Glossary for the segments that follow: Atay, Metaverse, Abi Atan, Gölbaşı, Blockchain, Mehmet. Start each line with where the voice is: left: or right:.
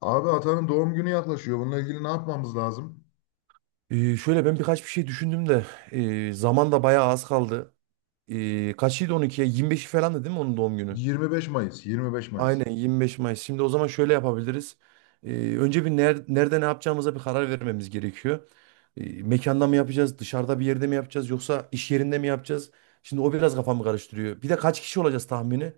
left: Abi Atan'ın doğum günü yaklaşıyor. Bununla ilgili ne yapmamız lazım?
right: Şöyle ben birkaç bir şey düşündüm de, zaman da bayağı az kaldı. Kaçıydı 12'ye? 25'i falandı değil mi onun doğum günü?
left: 25 Mayıs, 25 Mayıs.
right: Aynen 25 Mayıs. Şimdi o zaman şöyle yapabiliriz. Önce bir nerede ne yapacağımıza bir karar vermemiz gerekiyor. Mekanda mı yapacağız, dışarıda bir yerde mi yapacağız yoksa iş yerinde mi yapacağız? Şimdi o biraz kafamı karıştırıyor. Bir de kaç kişi olacağız tahmini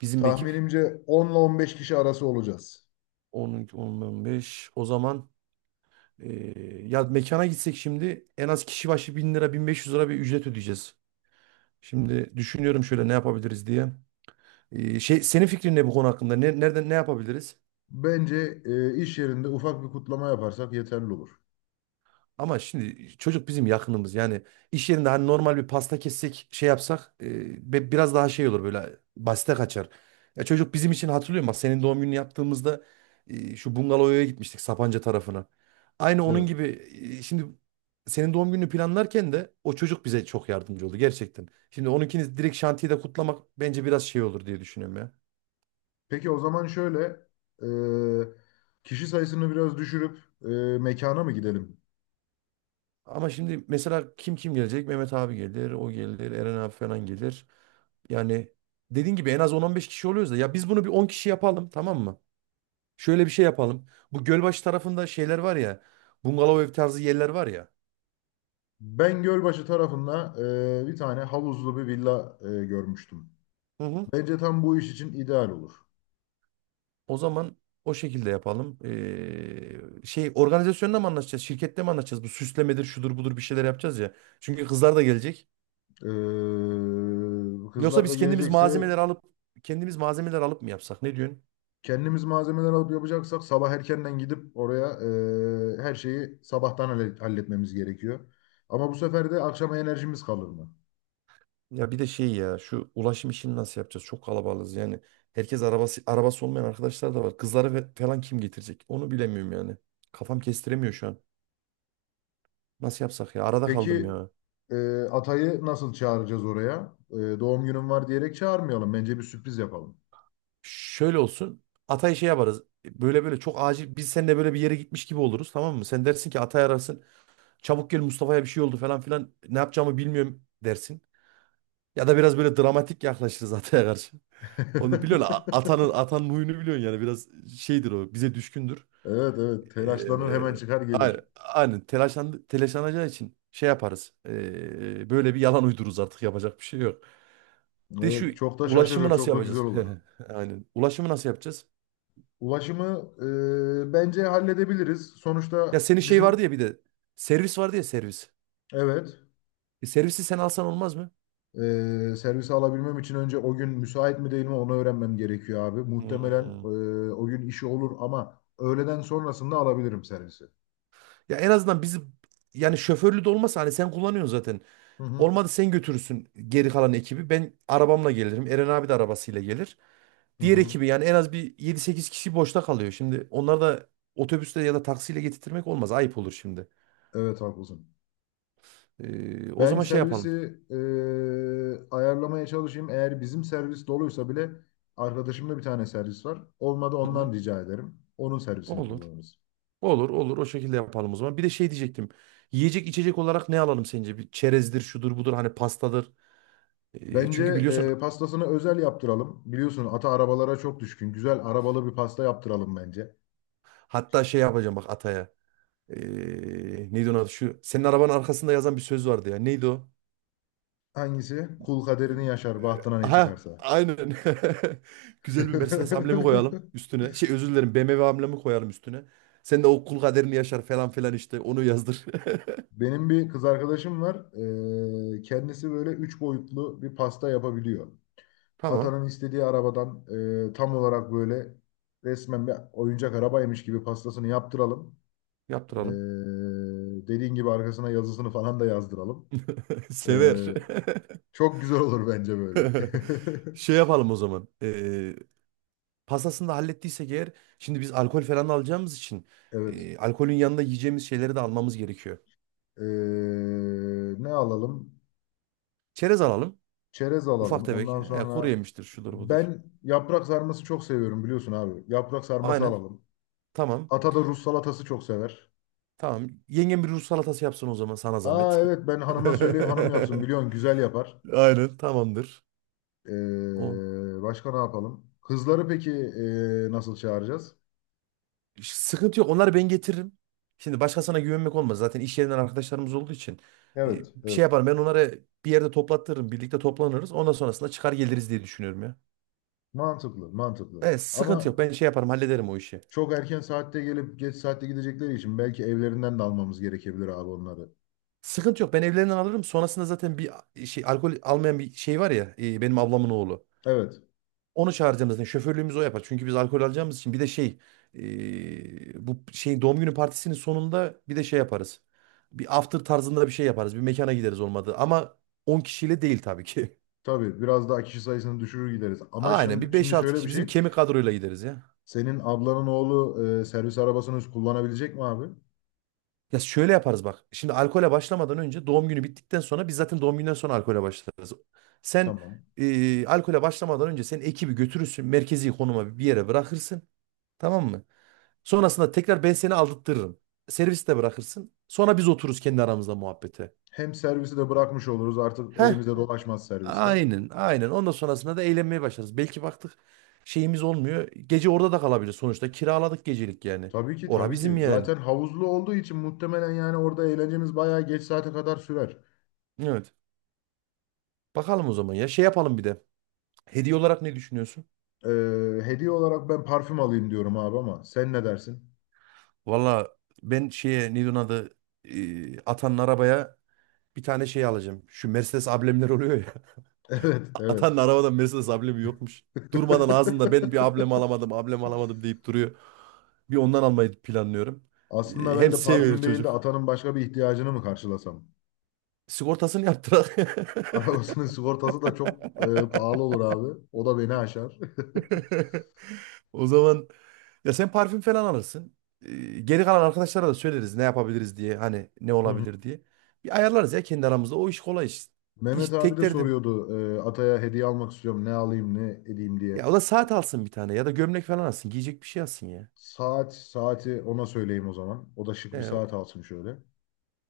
right: bizim ekip?
left: Tahminimce 10 ile 15 kişi arası olacağız.
right: 10, 10, 15. O zaman ya mekana gitsek, şimdi en az kişi başı 1.000 lira 1.500 lira bir ücret ödeyeceğiz. Şimdi düşünüyorum şöyle ne yapabiliriz diye. Şey, senin fikrin ne bu konu hakkında? Ne, nereden ne yapabiliriz?
left: Bence iş yerinde ufak bir kutlama yaparsak yeterli olur.
right: Ama şimdi çocuk bizim yakınımız. Yani iş yerinde hani normal bir pasta kessek, şey yapsak biraz daha şey olur, böyle basite kaçar. Ya çocuk bizim için, hatırlıyor musun? Bak, senin doğum gününü yaptığımızda şu bungalovaya gitmiştik Sapanca tarafına. Aynı onun
left: Evet.
right: gibi şimdi senin doğum gününü planlarken de o çocuk bize çok yardımcı oldu gerçekten. Şimdi onunkini direkt şantiyede kutlamak bence biraz şey olur diye düşünüyorum ya.
left: Peki o zaman şöyle, e, kişi sayısını biraz düşürüp mekana mı gidelim?
right: Ama şimdi mesela kim kim gelecek? Mehmet abi gelir, o gelir, Eren abi falan gelir. Yani dediğin gibi en az 10 beş kişi oluyoruz da, ya biz bunu bir 10 kişi yapalım, tamam mı? Şöyle bir şey yapalım. Bu Gölbaşı tarafında şeyler var ya. Bungalov ev tarzı yerler var ya.
left: Ben Gölbaşı tarafında bir tane havuzlu bir villa görmüştüm.
right: Hı hı.
left: Bence tam bu iş için ideal olur.
right: O zaman o şekilde yapalım. Şey, organizasyonla mı anlaşacağız? Şirkette mi anlaşacağız? Bu süslemedir, şudur budur, bir şeyler yapacağız ya. Çünkü kızlar da gelecek. Yoksa
left: Kızlar da
right: biz
left: gelecekse
right: kendimiz malzemeler alıp mı yapsak? Ne diyorsun?
left: kendimiz malzemeler alıp yapacaksak sabah erkenden gidip oraya her şeyi sabahtan halletmemiz gerekiyor. Ama bu sefer de akşama enerjimiz kalır mı?
right: Ya bir de şey ya, şu ulaşım işini nasıl yapacağız? Çok kalabalığız yani. Herkes arabası olmayan arkadaşlar da var. Kızları falan kim getirecek? Onu bilemiyorum yani. Kafam kestiremiyor şu an. Nasıl yapsak ya? Arada kaldım
left: Peki
right: ya.
left: e, Atay'ı nasıl çağıracağız oraya? Doğum günüm var diyerek çağırmayalım. Bence bir sürpriz yapalım.
right: Şöyle olsun. Ata'yı şey yaparız. Böyle böyle çok acil biz seninle böyle bir yere gitmiş gibi oluruz, tamam mı? Sen dersin ki, Atay ararsın. Çabuk gel, Mustafa'ya bir şey oldu falan filan. Ne yapacağımı bilmiyorum dersin. Ya da biraz böyle dramatik yaklaşırız Atay'a karşı. Onu biliyorsun. A- Atanın atanın huyunu biliyorsun, yani biraz şeydir o. Bize düşkündür.
left: Evet evet, telaşlanır hemen
right: Eee,
left: çıkar
right: a-
left: gelir.
right: aynen telaşlanacağı için şey yaparız. Böyle bir yalan uydururuz artık, yapacak bir şey yok. De şu
left: Evet, çok da
right: ulaşımı
left: şaşırır
right: nasıl
left: çok da güzel
right: yapacağız?
left: olur.
right: Aynen. Ulaşımı nasıl yapacağız?
left: Ulaşımı bence halledebiliriz.
right: Ya
left: Sonuçta
right: senin şey vardı
left: bizim
right: ya, bir de servis vardı ya, servis.
left: evet
right: Servisi sen alsan olmaz mı?
left: Servise alabilmem için önce o gün müsait mi değil mi onu öğrenmem gerekiyor abi. Muhtemelen
right: Hmm.
left: o gün işi olur ama öğleden sonrasında alabilirim servisi.
right: Ya en azından bizi, yani şoförlü de olmasa hani sen kullanıyorsun zaten.
left: Hı hı.
right: Olmadı sen götürürsün geri kalan ekibi. Ben arabamla gelirim. Eren abi de arabasıyla gelir.
left: Hı
right: Diğer
left: hı.
right: ekibi yani en az bir yedi sekiz kişi boşta kalıyor. Şimdi onları da otobüsle ya da taksiyle getirtmek olmaz. Ayıp olur şimdi.
left: Evet haklısın.
right: O
left: Ben
right: zaman şey
left: servisi
right: yapalım.
left: ayarlamaya çalışayım. Eğer bizim servis doluysa bile arkadaşımda bir tane servis var. Olmadı
right: Hı hı.
left: ondan rica ederim. Onun servisini
right: Olur.
left: kullanırız.
right: Olur olur, o şekilde yapalım o zaman. Bir de şey diyecektim. Yiyecek içecek olarak ne alalım sence? Bir çerezdir, şudur budur, hani pastadır. Ee,
left: Bence
right: çünkü biliyorsun,
left: pastasını özel yaptıralım. Biliyorsun ata arabalara çok düşkün. Güzel arabalı bir pasta yaptıralım bence.
right: hatta şey yapacağım bak Atay'a. Ee, neydi onun adı? Şu senin arabanın arkasında yazan bir söz vardı ya. Neydi o?
left: Hangisi? Kul kaderini yaşar, bahtına ne
right: Ha,
left: çıkarsa.
right: aynen. Güzel bir Mercedes amblemi koyalım üstüne. Şey, özür dilerim, BMW amblemi koyalım üstüne. Sen de o kul kaderini yaşar falan filan işte onu yazdır.
left: Benim bir kız arkadaşım var. Kendisi böyle üç boyutlu bir pasta yapabiliyor.
right: Tamam,
left: Atanın istediği arabadan tam olarak böyle resmen bir oyuncak arabaymış gibi pastasını yaptıralım.
right: yaptıralım.
left: Dediğin gibi arkasına yazısını falan da yazdıralım. Ee,
right: Sever.
left: çok güzel olur bence böyle.
right: Şey yapalım o zaman. Pastasını da hallettiysek eğer, şimdi biz alkol falan da alacağımız için
left: Evet.
right: alkolün yanında yiyeceğimiz şeyleri de almamız gerekiyor.
left: Ne alalım?
right: Çerez alalım.
left: Çerez
right: Ufak
left: alalım.
right: tefek.
left: Ondan
right: He, kuru
left: sonra
right: yemiştir şudur budur.
left: ben yaprak sarması çok seviyorum biliyorsun abi. Yaprak sarması
right: Aynen.
left: alalım.
right: Tamam.
left: Ata da Rus salatası çok sever.
right: Tamam. Yengem bir ruj salatası yapsın o zaman, sana
left: Aa
right: zahmet.
left: evet, ben hanıma söyleyeyim hanım yapsın. Biliyorsun güzel yapar.
right: Aynen, tamamdır. O.
left: Başka ne yapalım? Kızları peki nasıl çağıracağız?
right: Sıkıntı yok. Onları ben getiririm. Şimdi başkasına güvenmek olmaz. Zaten iş yerinden arkadaşlarımız olduğu için. e,
left: Evet,
right: Bir şey
left: evet.
right: yaparım. Ben onları bir yerde toplattırırım. Birlikte toplanırız. Ondan sonrasında çıkar geliriz diye düşünüyorum ya.
left: Mantıklı, mantıklı.
right: Evet, sıkıntı yok.
left: Ama
right: Ben şey yaparım, hallederim o işi.
left: çok erken saatte gelip geç saatte gidecekleri için belki evlerinden de almamız gerekebilir abi onları.
right: Sıkıntı yok. Ben evlerinden alırım. Sonrasında zaten bir şey, alkol almayan bir şey var ya. Benim ablamın oğlu.
left: Evet,
right: Onu çağıracağımız ne? Şoförlüğümüzü o yapar. Çünkü biz alkol alacağımız için bir de şey, bu şey doğum günü partisinin sonunda bir de şey yaparız. Bir after tarzında bir şey yaparız. Bir mekana gideriz olmadı. Ama 10 kişiyle değil tabii ki.
left: tabii biraz daha kişi sayısını düşürür gideriz. Ama
right: Aynen, bir
left: şimdi,
right: beş
left: şimdi
right: altı
left: şöyle
right: kişi
left: bir
right: bizim
left: şey.
right: kemik kadroyla gideriz ya.
left: Senin ablanın oğlu servis arabasını kullanabilecek mi abi?
right: Ya şöyle yaparız bak. Şimdi alkole başlamadan önce, doğum günü bittikten sonra, biz zaten doğum günden sonra alkole başlarız. Sen
left: Tamam.
right: alkole başlamadan önce sen ekibi götürürsün. Merkezi konuma bir yere bırakırsın. Tamam mı? Sonrasında tekrar ben seni aldırtırım. Serviste bırakırsın. Sonra biz otururuz kendi aramızda muhabbete.
left: Hem servisi de bırakmış oluruz, artık
right: Heh,
left: elimizde dolaşmaz serviste.
right: aynen, aynen. Ondan sonrasında da eğlenmeye başlarız. Belki baktık şeyimiz olmuyor, gece orada da kalabilir. Sonuçta kiraladık gecelik yani.
left: Tabii ki
right: Ora
left: tabii ki.
right: bizim yani.
left: Zaten havuzlu olduğu için muhtemelen yani orada eğlencemiz bayağı geç saate kadar sürer.
right: Evet. Bakalım o zaman ya. Şey yapalım bir de. Hediye olarak ne düşünüyorsun?
left: Hediye olarak ben parfüm alayım diyorum abi ama sen ne dersin?
right: Valla, ben şeye, neydi onun adı? Atanın arabaya bir tane şey alacağım. Şu Mercedes amblemler oluyor,
left: Evet evet.
right: Atanın arabadan Mercedes ablemi yokmuş. Durmadan ağzında "Ben bir ablem alamadım, ablem alamadım" deyip duruyor. Bir ondan almayı planlıyorum.
left: Aslında
right: Hem
left: ben de
right: seviyor
left: parfüm değil de
right: çocuk.
left: atanın başka bir ihtiyacını mı karşılasam?
right: Sigortasını yaptırak.
left: Arabasının sigortası da çok pahalı olur abi. O da beni aşar.
right: O zaman ya sen parfüm falan alırsın. Ee, Geri kalan arkadaşlara da söyleriz ne yapabiliriz diye. Hani ne
left: Hı hı.
right: olabilir diye. Bir ayarlarız ya kendi aramızda. O iş kolay iş. İş
left: Mehmet abi
right: tek
left: de
right: derdim.
left: soruyordu, Atay'a hediye almak istiyorum ne alayım ne edeyim diye.
right: Ya o da saat alsın bir tane, ya da gömlek falan alsın. Giyecek bir şey alsın ya.
left: Saat, saati ona söyleyeyim o zaman. O da şık bir
right: Ee,
left: saat alsın şöyle.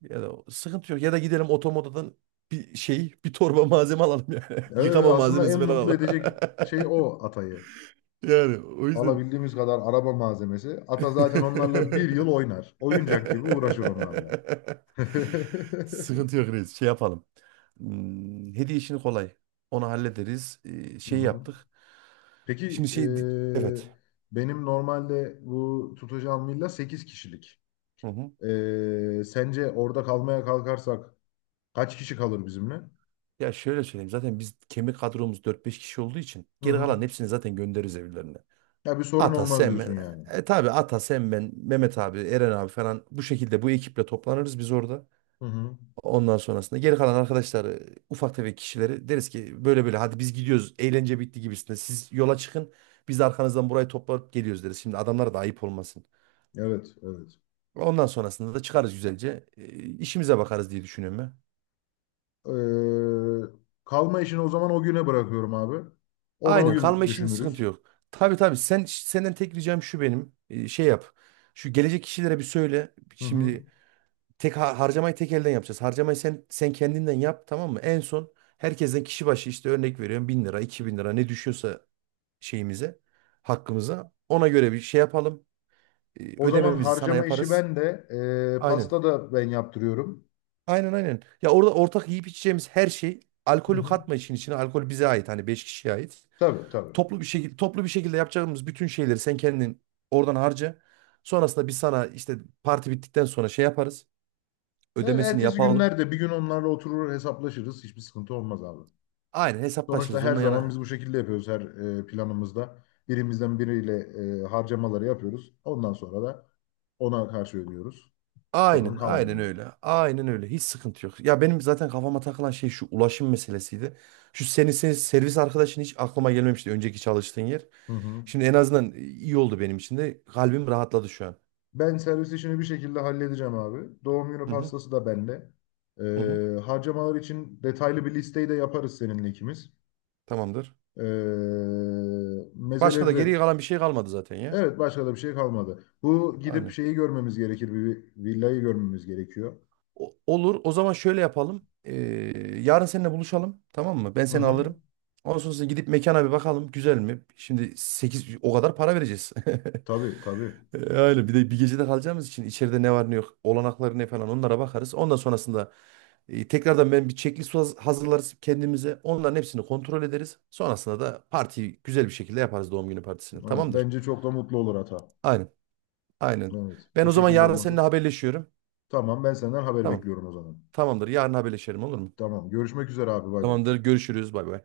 right: Ya da sıkıntı yok. Ya da gidelim otomodadan bir şey, bir torba malzeme alalım yani.
left: Evet evet,
right: Yıkama
left: aslında
right: malzemesi
left: en
right: falan
left: mutlu
right: alalım.
left: edecek şey o Atay'ı.
right: Yani o yüzden.
left: Alabildiğimiz kadar araba malzemesi. Ata zaten onlarla bir yıl oynar. Oyuncak gibi uğraşır onlarla. Hı
right: Sıkıntı yok reis. Şey yapalım. Hmm, hediye işini kolay. Onu hallederiz. Şey
left: hı.
right: yaptık.
left: Peki
right: Şimdi
left: eee,
right: Evet.
left: benim normalde bu tutacağım villa 8 kişilik.
right: Hı hı.
left: Sence orada kalmaya kalkarsak kaç kişi kalır bizimle?
right: Ya şöyle söyleyeyim. Zaten biz kemik kadromuz dört beş kişi olduğu için
left: Hı
right: geri
left: hı.
right: kalan hepsini zaten göndeririz evlerine.
left: Ya bir sorun
right: Ata,
left: olmaz
right: Sem,
left: diyorsun yani.
right: tabii Ata, Sem, ben, Mehmet abi, Eren abi falan, bu şekilde bu ekiple toplanırız biz orada.
left: Hı hı.
right: Ondan sonrasında geri kalan arkadaşlar, ufak tefek kişileri deriz ki böyle böyle hadi biz gidiyoruz, eğlence bitti gibisinde siz yola çıkın, biz de arkanızdan burayı toplayıp geliyoruz deriz. Şimdi adamlara da ayıp olmasın.
left: Evet, evet.
right: Ondan sonrasında da çıkarız güzelce, işimize bakarız diye düşünüyorum ben.
left: Ee, kalma işini o zaman o güne bırakıyorum abi. Onu o
right: Aynen,
left: gün
right: kalma işinde sıkıntı
left: düşünürüz.
right: yok. Tabii tabii, sen senden tek ricam şu, benim şey yap. Şu gelecek kişilere bir söyle.
left: Hı hı.
right: Şimdi tek harcamayı tek elden yapacağız. Harcamayı sen kendinden yap, tamam mı? En son herkesten kişi başı, işte örnek veriyorum 1.000 lira, 2.000 lira ne düşüyorsa şeyimize, hakkımıza, ona göre bir şey yapalım. Ee,
left: O zaman
right: Ödememizi sana
left: harcama işi
right: yaparız.
left: ben de
right: Aynen.
left: pasta da ben yaptırıyorum.
right: Aynen aynen. Ya orada ortak yiyip içeceğimiz her şey,
left: Hı
right: alkolü
left: hı.
right: katma işin içine. Alkol bize ait, hani 5 kişiye ait.
left: Tabii tabii.
right: Toplu bir şekilde toplu bir şekilde yapacağımız bütün şeyleri sen kendin oradan harca. Sonrasında biz sana işte parti bittikten sonra şey yaparız,
left: Ya
right: ödemesini
left: ertesi
right: yapalım.
left: günlerde bir gün onlarla oturur hesaplaşırız. Hiçbir sıkıntı olmaz abi.
right: Aynen,
left: Sonuçta
right: hesaplaşırız.
left: her
right: Onunla
left: zaman biz
right: yana.
left: bu şekilde yapıyoruz her planımızda. Birimizden biriyle harcamaları yapıyoruz. Ondan sonra da ona karşı ödüyoruz. Sorun
right: Aynen, aynen
left: kalmıyor.
right: öyle. Aynen öyle. Hiç sıkıntı yok. Ya benim zaten kafama takılan şey şu ulaşım meselesiydi. Şu senin servis arkadaşın hiç aklıma gelmemişti, önceki çalıştığın yer.
left: Hı hı.
right: Şimdi en azından iyi oldu benim için de. Kalbim rahatladı şu an.
left: Ben servis işini bir şekilde halledeceğim abi. Doğum günü
right: Hı hı,
left: pastası da bende.
right: hı hı.
left: Harcamalar için detaylı bir listeyi de yaparız seninle ikimiz.
right: Tamamdır.
left: Ee,
right: Başka
left: mezeleri
right: da geriye
left: de...
right: kalan bir şey kalmadı zaten ya.
left: Evet başka da bir şey kalmadı. Bu gidip
right: Aynen.
left: şeyi görmemiz gerekir. Bir villayı görmemiz gerekiyor.
right: Olur. O zaman şöyle yapalım. Yarın seninle buluşalım. Tamam mı? Ben
left: Hı
right: seni
left: hı.
right: alırım. Ondan sonra gidip mekana bir bakalım. Güzel mi? Şimdi 8 o kadar para vereceğiz.
left: Tabii tabii.
right: Öyle bir de bir gecede kalacağımız için içeride ne var ne yok, olanakları ne falan, onlara bakarız. Ondan sonrasında tekrardan ben bir checklist hazırlarız kendimize. Onların hepsini kontrol ederiz. Sonrasında da partiyi güzel bir şekilde yaparız, doğum günü partisini.
left: Evet,
right: Tamamdır.
left: bence çok da mutlu olur hata.
right: Aynen. Aynen.
left: Evet
right: Ben
left: bu
right: o zaman
left: şekilde
right: yarın
left: olması.
right: seninle haberleşiyorum.
left: Tamam, ben senden haber
right: Tamam.
left: bekliyorum o zaman.
right: Tamamdır. Yarın haberleşelim, olur mu?
left: Tamam, görüşmek üzere abi, bay bay.
right: Tamamdır. Görüşürüz. Bay bay.